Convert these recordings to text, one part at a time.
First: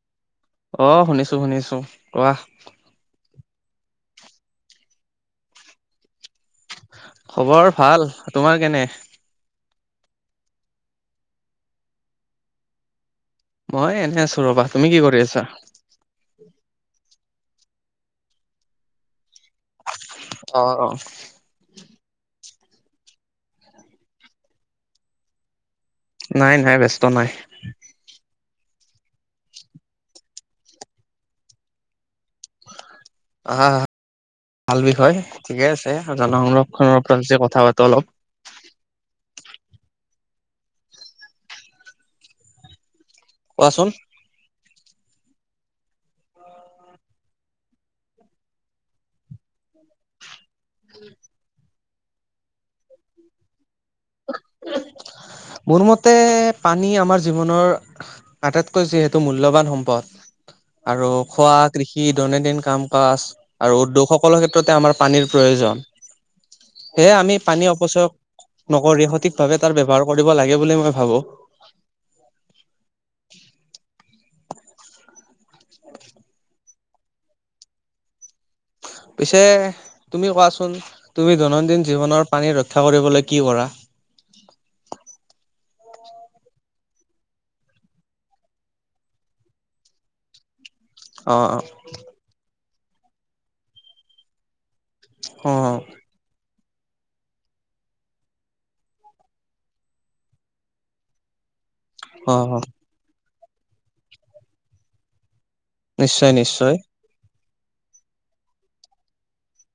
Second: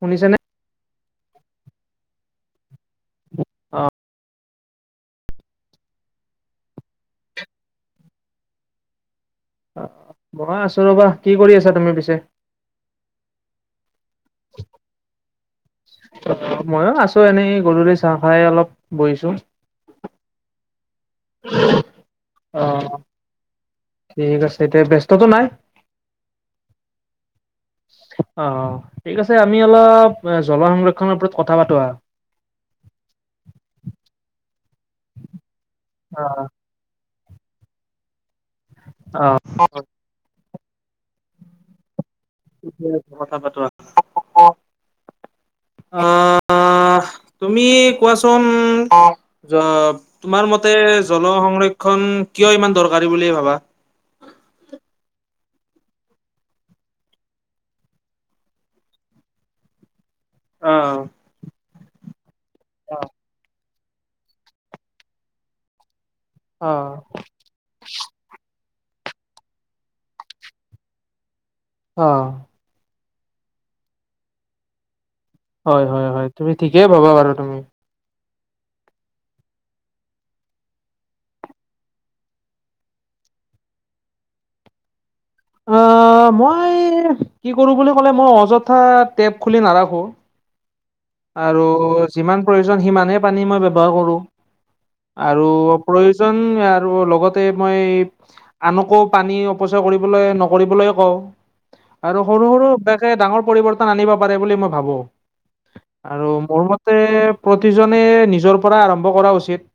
শুনিছেনে? অ শুনিছো শুনিছো কোৱা। অ খবৰ ভাল তোমাৰ কেনে বহা আছো ৰবা কি কৰি আছা তুমি পিছে? হয় এনে আছোঁ ৰ'বা! তুমি কি কৰি আছা? মইয়ো আছো এনেই গধূলি চাহ খাই অলপ বহিছো। অ অ অ ঠিক আছে এতিয়া ব্যস্ততো নাই। নাই নাই ব্যস্ত নাই। অ অ ঠিক আছে আমি অলপ জল সংৰক্ষনৰৰ ওপৰত কথা পাতো আৰু হা ভাল বিষয় ঠিকে আছে। অ', জনসৰক্ষণৰ তাৰপিছত কথা পাতো অলপ অ'। কথা পাতো আহ কোৱাচোন অ অ তুমি কোৱাচোন অ জ তোমাৰ মতে মতে জল সংৰক্ষণ কিয় ইমান দৰকাৰী বুলি ভাবা মোৰ মতে পানী আমাৰ জীৱনৰ আটাইতকৈ যিহেতু মূল্যৱান সম্পদ অ'। আৰু খোৱা কৃষি দৈনন্দিন কাম কাজ আৰু উদ্যোগসকলৰ ক্ষেত্ৰতে আমাৰ পানীৰ প্ৰয়োজন অ', সেয়ে আমি পানী অপচয়ক নকৰি সঠিক ভাৱে তাৰ ব্যৱহাৰ কৰিব লাগে বুলি মই ভাবো অ হয় হয় হয় তুমি ঠিকেই পাবা বাৰু তুমি পিছে তুমি কোৱাচোন তুমি দৈনন্দিন জীৱনৰ পানী ৰক্ষা কৰিবলৈ কি কৰা আহ মই কি কৰো বুলি ক'লে মই অযথা টেপ খুলি নাৰাখো অ আৰু যিমান প্ৰয়োজন সিমানে পানী মই ব্যৱহাৰ কৰোঁ আৰু অ প্ৰয়োজন আৰু লগতে মই আনকো পানী অপচয় কৰিবলৈ নকৰিবলৈ কওঁ আৰু অ অ সৰু সৰুা অভ্যাসে ডাঙৰ পৰিৱৰ্তন আনিব পাৰে বুলি মই ভাবো আৰু নিশ্চয় মোৰ নিশ্চয় মতে প্ৰতিজনে নিজৰ পৰা আৰম্ভ কৰা উচিত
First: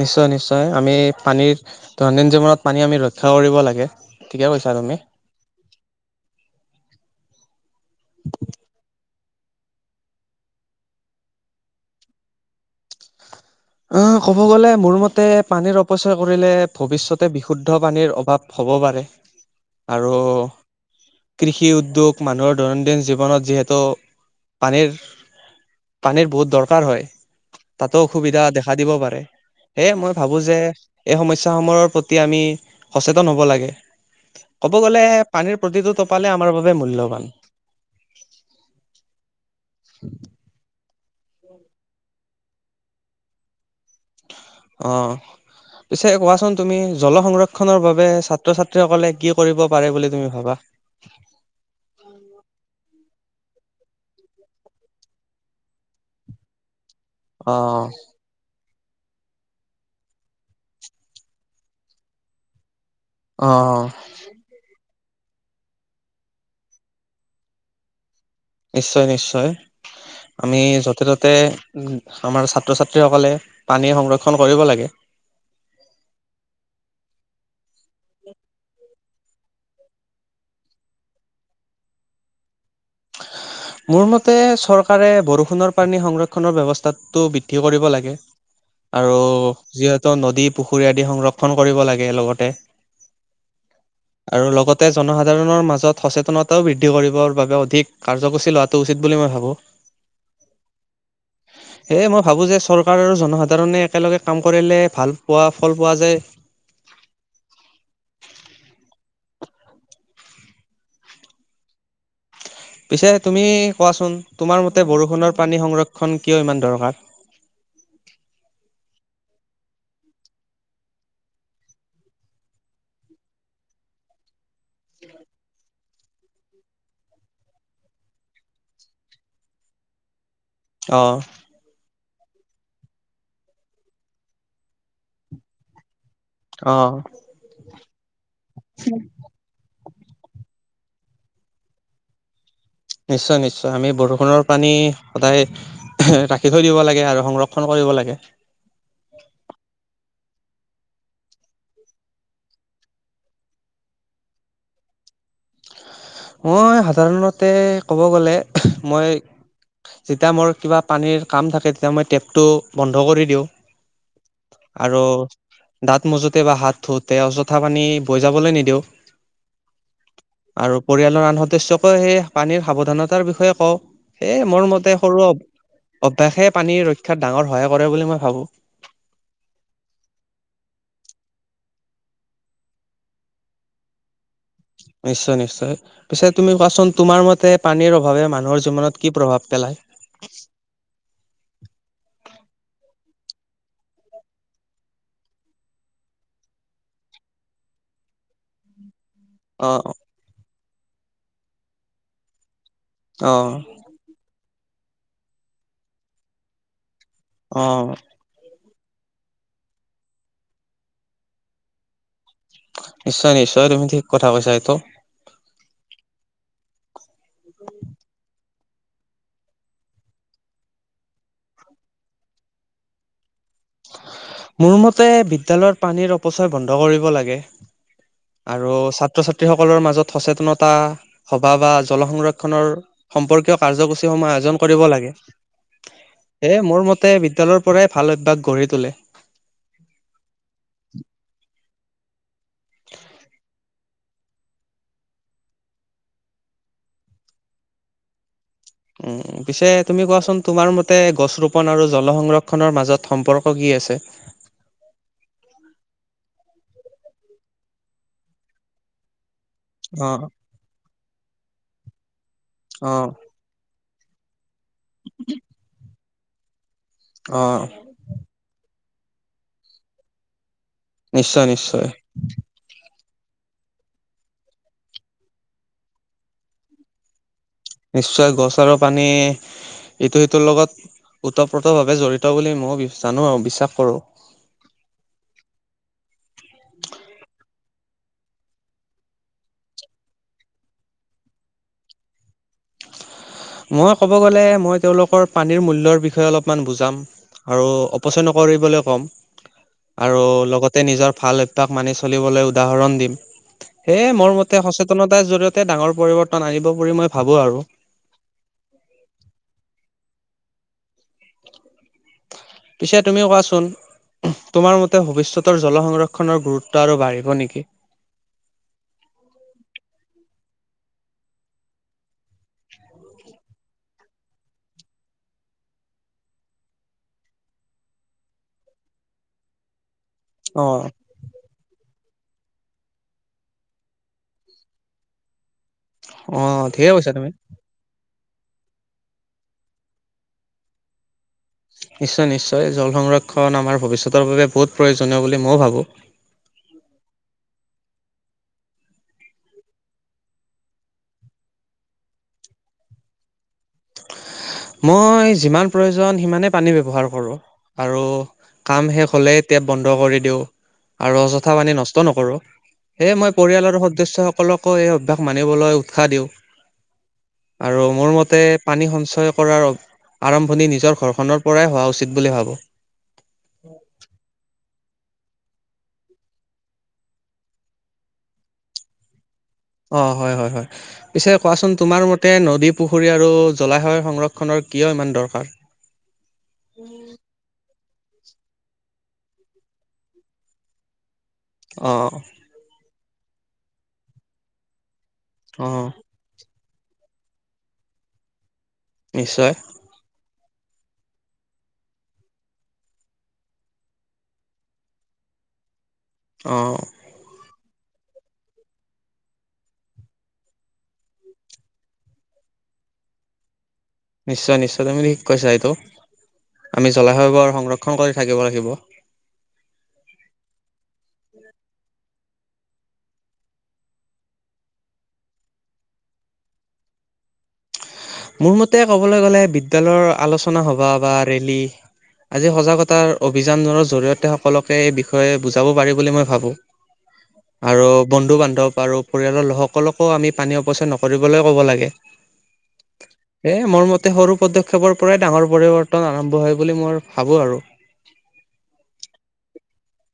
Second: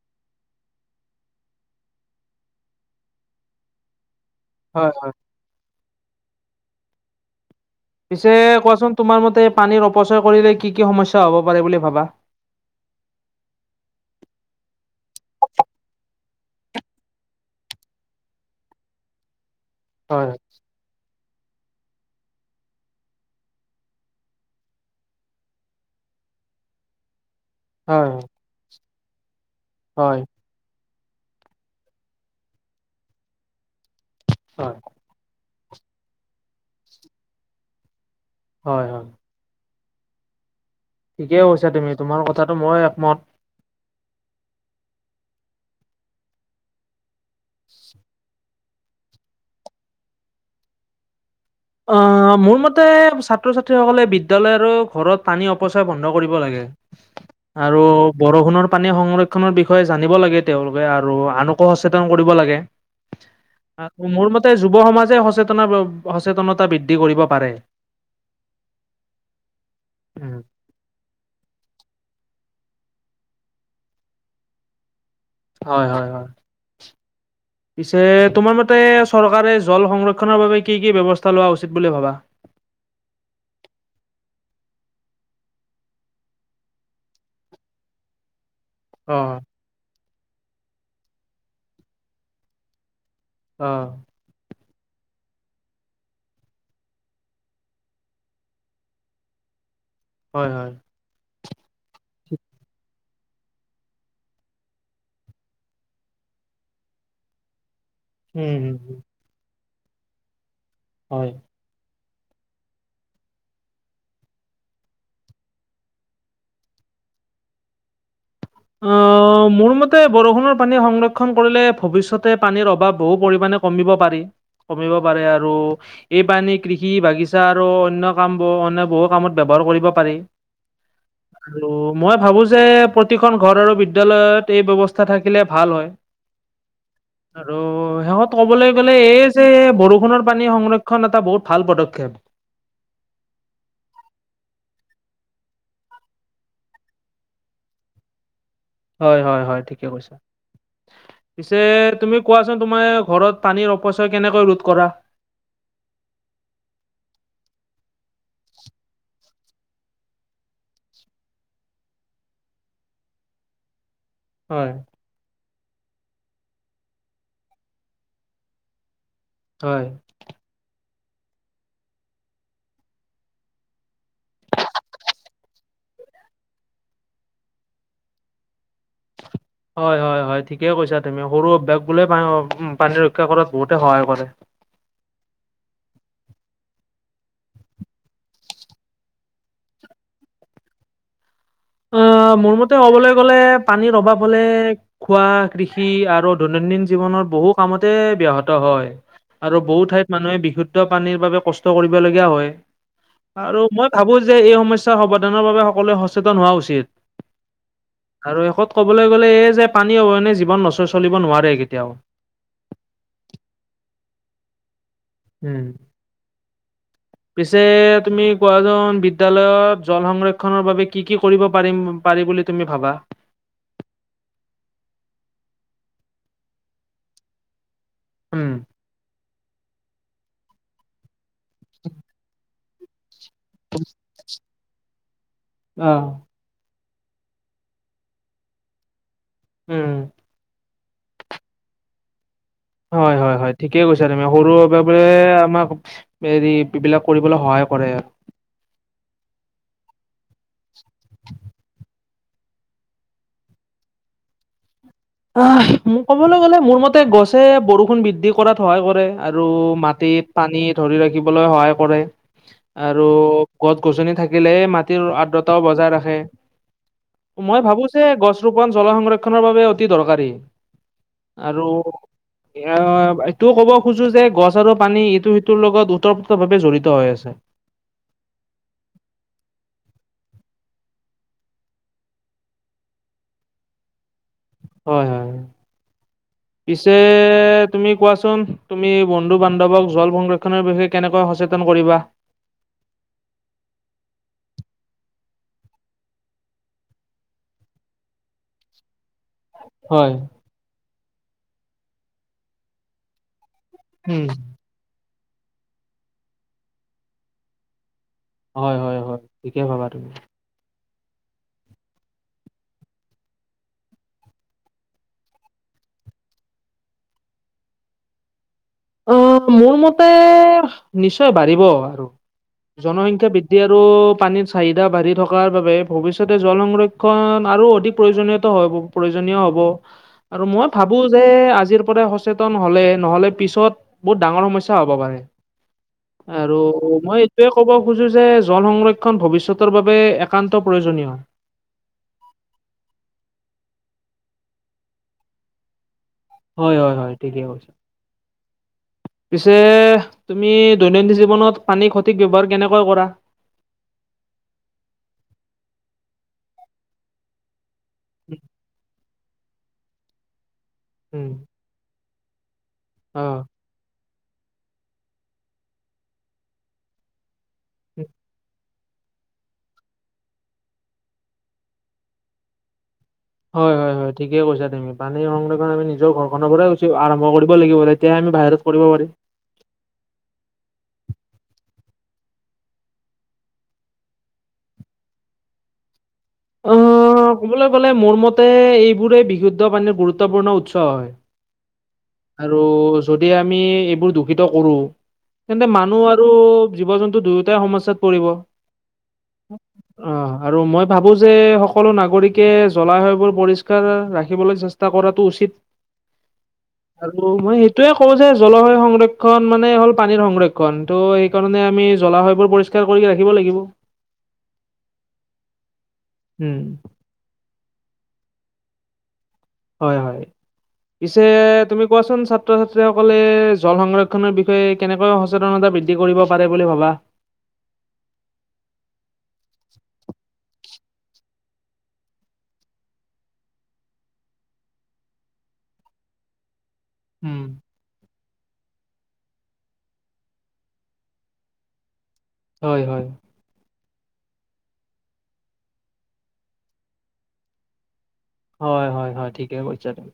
নিশ্চয় নিশ্চয় আমি পানীৰ দৈনন্দন্দিন জীৱনত পানী আমি ৰক্ষা কৰিব লাগে ঠিকে কৈছা হয় তুমি হয়। পিছে কোৱাচোন তোমাৰ মতে পানীৰ অপচয় কৰিলে কি কি সমস্যা হ'ব পাৰে বুলি ভাবা অ ক'ব গ'লে মোৰ মতে পানীৰ অপচয় কৰিলে ভৱিষ্যতে বিশুদ্ধ পানীৰ অভাৱ হ'ব হ'ব পাৰে আৰু হয় [unintelligible] কৃষি উদ্যোগ মানুহৰ দৈনন্দিন জীৱনত যিহেতু পানীৰ পানীৰ বহুত দৰকাৰ হয় তাতো হয় অসুবিধা দেখা দিব পাৰে সেয়ে মই হয় ভাবো যে এই সমস্যা সমূহৰ প্ৰতি আমি সচেতন হব লাগে হয় ক'ব গলে পানীৰ প্ৰতিটো টুপালে আমাৰ বাবে মূল্যবান হয় হয় [unintelligible] [inaudible] ঠিকেই কৈছা তুমি তোমাৰ কথাটো মই একমত অ পিছে কোৱাচোন তুমি জল সংৰক্ষনৰৰ বাবে ছাত্ৰ ছাত্ৰীসকলে কি কৰিব পাৰে বুলি তুমি ভাবা অ মোৰ মতে ছাত্ৰ ছাত্ৰীসকলে বিদ্যালয় আৰু ঘৰত টানী অপচয় বন্ধ কৰিব লাগে আৰু অ' বৰষুণৰ পানী সংৰক্ষনৰৰ বিষয়ে জানিব লাগে তেওঁলোকে আৰু আনকো সচেতন কৰিব লাগে অ' মোৰ মতে যুৱ সমাজে সচেতন সচেতনতা বৃদ্ধি কৰিব পাৰে নিশ্চয় নিশ্চয় উম, আমি য'তে ত'তে উ আমাৰ ছাত্ৰ ছাত্ৰীসকলে পানী সংৰক্ষণ কৰিব লাগে হয় হয় হয় পিছে তোমাৰ মতে চৰকাৰে জল সংৰক্ষণৰ বাবে কি কি ব্যৱস্থা লোৱা উচিত বুলি ভাবা মোৰ মতে চৰকাৰে বৰষুণৰ পানী সংৰক্ষণৰ ব্যৱস্থাতটো বৃদ্ধি কৰিব লাগে অ আৰু যিহেতু নদী পুখুৰী আদি সংৰক্ষণ কৰিব লাগে লগতে আহ তে জনসাধাৰণৰ মাজত সচেতনতাও বৃদ্ধি কৰিবৰ বাবে অধিক কাৰ্যসূচী লোৱাটো উচিত বুলি মই ভাবোঁ হয় হয় সেয়ে মই ভাবোঁ যে চৰকাৰ আৰু জনসাধাৰণে একেলগে কাম কৰিলে ভাল পোৱা ফল পোৱা যায় উম হ হয়- পিছে তুমি কোৱাচোন তোমাৰ মতে বৰষুণৰ পানী সংৰক্ষণ কিয় ইমান দৰকাৰ- অ- অ মোৰ মতে বৰষুণৰ পানী সংৰক্ষণ কৰিলে ভৱিষ্যতে পানীৰ অভাৱ বহু পৰিমণে কমিব পাৰি- কমিব পাৰে আৰু এই পানী কৃষি বাগিছা আৰু অন্য কাম ব অন বহু কামত ব্যৱহাৰ- কৰিব পাৰি- আহ- আৰু মই ভাবোঁ যে প্ৰতিখন ঘৰ আৰু বিদ্যালয়ত এই ব্যৱস্থা থাকিলে ভাল হয়- অ', আৰু শেষত ক'বলৈ গ'লে এই যে বৰষুণৰ পানী সংৰক্ষণ - ষণ এটা বহুত ভাল পদক্ষেপ- নিশ্চয় নিশ্চয় আমি বৰষুণৰ পানী সদায়- ৰাখি থৈ দিব লাগে আৰু সংৰক্ষণ কৰিব লাগে- হয় হয় হয় ঠিকে কৈছে- পিছে তুমি কোৱাচোন তোমাৰ ঘৰত পানীৰ অপচয় কেনেকৈ ৰোধ কৰা- [inaudible] মই সাধাৰণতে ক'ব গলে মই- যেতিয়া মোৰ কিবা পানীৰ কাম থাকে তেতিয়া মই টেপটো বন্ধ কৰি দিওঁ- হয়, আৰু- দাঁত মজোতে বা হাত ধুতে অযথা পানী বৈ যাবলৈ নিদিওঁ- হয়- আৰু পৰিয়ালৰ আন সদস্যকে সেই পানীৰ সাৱধানতাৰ বিষয়ে কওঁ সে মোৰ মতে সৰু- অভ্যাসে পানী ৰক্ষাত ডাঙৰ সহায় কৰে বুলি মই ভাবোঁ - [unintelligible] [inaudible] হয় হয় হয় ঠিকেই কৈছা তুমি সৰু অভ্যাস বো পানী ৰক্ষা কৰাত বহুতে সহায় কৰে- নিশ্চয় নিশ্চয় পিছে তুমি কোৱাচোন তোমাৰ মতে পানীৰ অভাৱে মানুহৰ জীৱনত কি প্ৰভাৱ পেলায়- [inaudible] উম- [unintelligible] মোৰ মতে ক'বলৈ গ'লে পানীৰ অভাৱ হলে খোৱা কৃষি আৰু দৈনন্দিন জীৱনৰ- বহু কামতে ব্যাহত হয়- আৰু অ বহু ঠাইত মানুহে বিশুদ্ধ পানীৰ বাবে কষ্ট কৰিবলগীয়া হয়- অ আৰু মই ভাবোঁ যে এই সমস্যাৰ সমাধানৰ বাবে সকলোৱে সচেতন হোৱা উচিত- অ- আৰু শেষত ক'বলৈ গ'লে এই যে পানী অবিহনে জীৱন নচ চলিব নোৱাৰে কেতিয়াও- নিশ্চয় নিশ্চয় তুমি ঠিক কথা কৈছা এইটো- উম পিছে তুমি- কোৱাচোন বিদ্যালয়ত জল সংৰক্ষনৰৰ বাবে কি কি কৰিব পাৰিম পাৰি বুলি তুমি ভাবা- মোৰ মতে বিদ্যালয়ত পানীৰ অপচয় বন্ধ কৰিব লাগে- উম। আৰু ছাত্ৰ ছাত্ৰীসকলৰ মাজত সচেতনতা সভা বা জল সংৰক্ষণৰ- সম্পৰ্কীয় কাৰ্যসূচীসমূহ আয়োজন কৰিব লাগে অহ। এয়ে মোৰ মত- তে বিদ্যালয়ৰ পৰাই ভাল অভ্যাস গঢ়ি তোলে- উম- উ [inaudible] হয় হয় হয় ঠিকে কৈছা তমি সৰু বাবে বোৰে আমাক হেৰি এইবিলাক কৰিবলৈ সহায়- কৰে। উম পিছে তুমি কোৱাচোন তোমাৰ মতে গছ ৰোপন আৰু জ- জল -সংৰক্ষণৰ মাজত সম্পূৰ্ণ কি আছে? আহ মোক ক'বলৈ গ'লে মোৰ মতে গছে বৰষুণ বৃদ্ধি কৰাত সহায় কৰে- আৰু অ মাটিত পানী ধৰি ৰাখিবলৈ সহায় কৰে অ আৰু গছ- গছনি থাকিলেই মাটিৰ আৰ্দ্ৰতাও বজাই ৰাখে- অ মই ভাবোঁ যে গছ ৰোপন জল সংৰক্ষনৰৰ বাবে অতি দৰকাৰী- নিশ্চয় আৰু নিশ্চয় এ তটো ক'ব খোজো যে গছ আৰু পানী ইটো সিটোৰ লগত উত্তৰপ্ৰত ভাৱে জড়িত হৈ আছে নিশ্চয় গছ আৰু পানী এইটো সিটোৰ লগত ওতঃপ্ৰোতভাৱে জড়িত বুলি মই জানো আৰু বিশ্বাস কৰো হয় হয় পিছে তুমি কোৱাচোন তুমি বন্ধু বান্ধৱক জল সংৰক্ষনৰৰ বিষয়ে কেনেকৈ সচেতন কৰিবা মই ক'ব গ'লে মই তেওঁলোকৰ পানীৰ মূল্যৰ বিষয়ে অলপমান বুজাম আৰু অপচয় নকৰিবলৈ ক'ম হয়, আৰু লগতে নিজৰ ভাল অভ্যাস মানি চলিবলৈ উদাহৰণ দিম সেয়ে উম, মোৰ মতে সচেতনতাৰ জৰিয়তে ডাঙৰ পৰিৱৰ্তন আনিব বুলি মই ভাবো আৰু হয় হয় হয় ঠিকে ভাবা তুমি [unintelligible] পিছে তুমিও কোৱাচোন তোমাৰ মতে ভৱিষ্যতৰ জলসৰক্ষণৰ গুৰুত্ব আৰু বাঢ়িব নেকি? আহ মোৰ মতে নিশ্চয় বাঢ়িব আৰু জনসংখ্যা বৃদ্ধি আৰু পানীৰ চাহিদা বাঢ়ি থকাৰ বাবে ভৱিষ্যতে জল সংৰক্ষণ আৰু অধিক প্ৰয়োজনীয়ত হ প্ৰয়োজনীয় হ'ব আৰু মই অ', ভাবো যে আজিৰ পৰাই সচেতন হলে নহলে পিছত বহুত ডাঙৰ সমস্যা হব পাৰে আৰু অ', ঠিকে কৈছা মই তুমি। এইটোয়ে ক'ব খোজো যে জল সংৰক্ষণ ভৱিষ্যতৰ বাবে একান্ত প্ৰয়োজনীয় নিশ্চয় নিশ্চয় জল সংৰক্ষণ আমাৰ ভৱিষ্যতৰ বাবে বহুত প্ৰয়োজনীয় বুলি ময়ো ভাবোঁ হয় হয় হয় ঠিকে [unintelligible] পিছে তুমি দৈনন্দিন জীৱনত পানীৰ সঠিক ব্যৱহাৰ কেনেকৈ কৰা [unintelligible] মই যিমান প্ৰয়োজন সিমানেই পানী ব্যৱহাৰ কৰো আৰু কাম শেষ হ'লেই টেপ বন্ধ কৰি দিও আৰু উম অযথা পানী নষ্ট নকৰোঁ হে অ মই পৰিয়ালৰ সদস্যসকলকো এই অভ্যাস মানিবলৈ উৎসাহ দিওঁ আৰু মোৰ মতে পানী সঞ্চয় কৰাৰ আৰম্ভণি নিজৰ ঘৰখনৰ পৰাই হোৱা উচিত বুলি ভাবো হয় হয় হয় ঠিকে কৈছা তুমি পানী সংৰক্ষণ আমি নিজৰ ঘৰখনৰ পৰাইচি আৰম্ভ কৰিব লাগিব ব তেতিয়াই আমি বাহিৰত কৰিব পাৰিম অ হয় হয় হয় পিছে কোৱাচোন তোমাৰ মতে নদী পুখুৰী আৰু জলাশয় সংৰক্ষণৰ কিয় ইমান দৰকাৰ কলে মোৰ মতে এইবোৰে বিশুদ্ধ পানীৰ গুৰুত্বপূৰ্ণ উৎস হয় অ আৰু যদি আমি এইবোৰ দূষিত কৰো অ তেন্তে মানুহ আৰু জীৱ জন্তু দুয়োটাই সমস্যাত পৰিব নিশ্চয় অ আৰু মই ভাবো যে সকলো নাগৰিকে জলাশয়বোৰ পৰিষ্কাৰ ৰাখিবলৈ চেষ্টা কৰাটো উচিত স্কিপ অ আৰু মই সেইটোয়ে কও যে জলবায়ু সংৰক্ষণ মানে হ'ল পানীৰ সংৰক্ষণ ত' সেইকাৰণে আমি জ্বলা হয়বোৰ পৰিষ্কাৰ কৰি ৰাখিব লাগিব নিশ্চয় নিশ্চয় তুমি ঠিক কৈছা এইটো উম আমি জলাশয়বোৰ সংৰক্ষণ কৰি থাকিব লাগিব হয় হয় পিছে তুমি কোৱাচোন ছাত্ৰ ছাত্ৰীসকলে জল সংৰক্ষনৰ বিষয়ে কেনেকৈ সচেতনতা বৃদ্ধি কৰিব পাৰে বুলি ভাবা [inaudible] মোৰ মতে ক'বলৈ গ'লে বিদ্যালয়ৰ আলোচনা সভা বা ৰেলী আজি সজাগতাৰ অভিযানৰ জৰিয়তে সকলোকে এই বিষয়ে বুজাব পাৰি বুলি মই ভাবো উম আৰু বন্ধু বান্ধৱ আৰু পৰিয়ালৰ লোকসকলকো আমি পানী অপচয় নকৰিবলৈ ক'ব লাগে হয় হয়। এ মোৰ মতে সৰু পদক্ষেপৰ পৰাই ডাঙৰ পৰিৱৰ্তন আৰম্ভ হয় বুলি মই ভাবো আৰু- হয় হয় হয় ঠিকে কৈছা তুমি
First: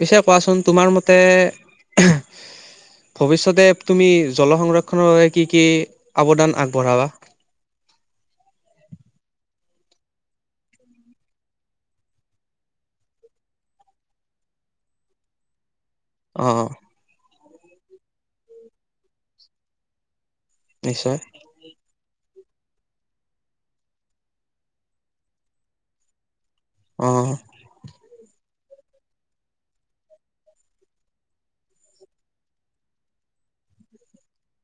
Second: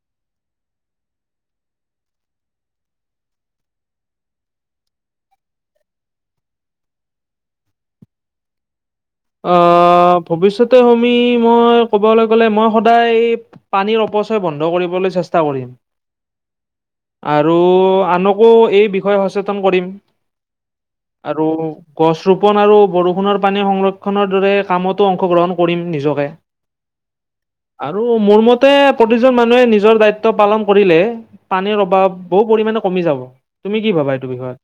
পিছে কোৱাচোন তোমাৰ মতে- ভৱিষ্যতে তুমি জল সংৰক্ষণৰ বাবে কি কি অৱদান আগবঢ়াবা। [inaudible] অ ভৱিষ্যতে মই কব গলে মই সদায় পানীৰ অপচয় বন্ধ কৰিবলে চেষ্টা কৰিম। অ আৰু আনকো এই বিষয়ে সচেতন কৰিম নিশ্চয় আৰু গছ ৰোপন আৰু বৰষুণৰ পানীৰ সংৰক্ষনৰ দৰে কামতো অংশগ্ৰহণ কৰিম নিজকে অ আৰু মোৰ মত তে প্ৰতিজন মানুহে নিজৰ দায়িত্ব পালন কৰিলে পানীৰ অভাৱ বহু পৰিমাণে কমি যাব। তুমি কি ভাবা এইটো বিষয়-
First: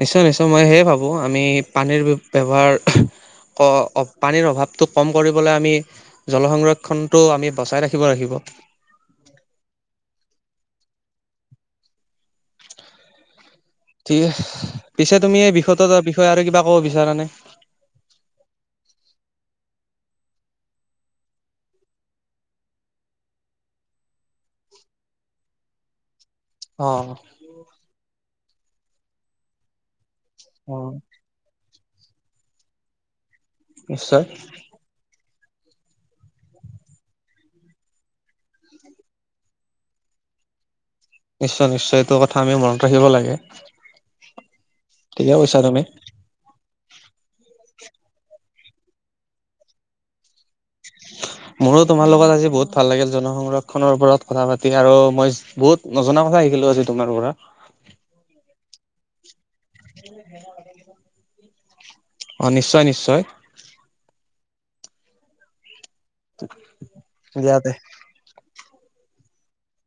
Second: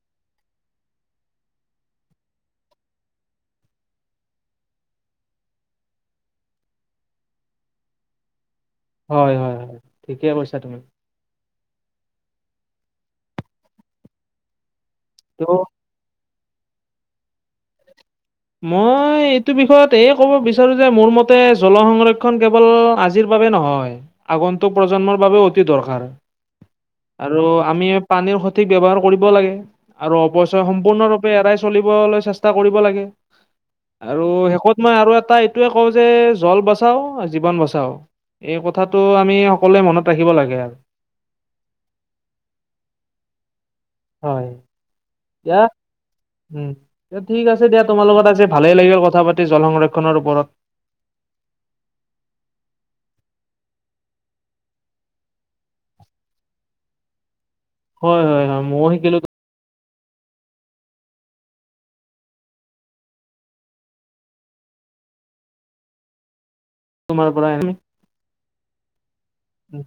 নিশ্চয় নিশ্চয় মই সেয়ে ভাবো আমি পানীৰ ব্য ব্যৱহাৰ- পানীৰ অভাৱটো কম কৰিবলৈ আমি জলসংৰক্ষণটো আমি বচাই ৰাখিব লাগিব হয় হয় হয় ঠিকে কৈছা তুমি - ঠিক পিছে ত' তুমি এই বিষয়টোৰ বিষয়ে আৰু কিবা ক'ব বিচাৰ নে। মই এইটো বিষয়ত এই ক'ব বিচাৰো যে মোৰ মতে জল সংৰক্ষণ কেৱল আজিৰ- নহয় আগন্তুক প্ৰজন্মৰ বাবেও অতি দৰকাৰ অ আৰু আমি পানীৰ সঠিক ব্যৱহাৰ কৰিব লাগে আৰু অৱশয় অ সম্পূৰ্ণৰূপে এৰাই চলিবলৈ চেষ্টা কৰিব লাগে। নিশ্চয়। আৰু শেষত মই আৰু এটা এইটোোৱে কওঁ যে জল বচাও জীৱন বচাও এই কথাটো আমি সকলোৱে মনত ৰাখিব লাগে আৰু- নিশ্চয় নিশ্চয় এইটো কথা আমি মনত ৰাখিব লাগে। হয়। তে যিয়ৈছা দিয়া তে উম ঠিক আছে দিয়া তোমালোকত আজ ভালেই লাগিল কথা পাতি জল সংৰক্ষনৰৰ ওপৰত [inaudible] মোৰো তোমাৰ লগত আজি বহুত ভাল লাগিল জন সংংৰক্ষনৰৰ ওপৰত কথা পাতি আৰু মই বহুত নজনা কথা থাকিলো আজি তোমাৰ পৰা হয় হয় হয় ময়ও শিকিলো। উ অ নিশ্চয় নিশ্চয়। তোমাৰ দিয়াতে উম।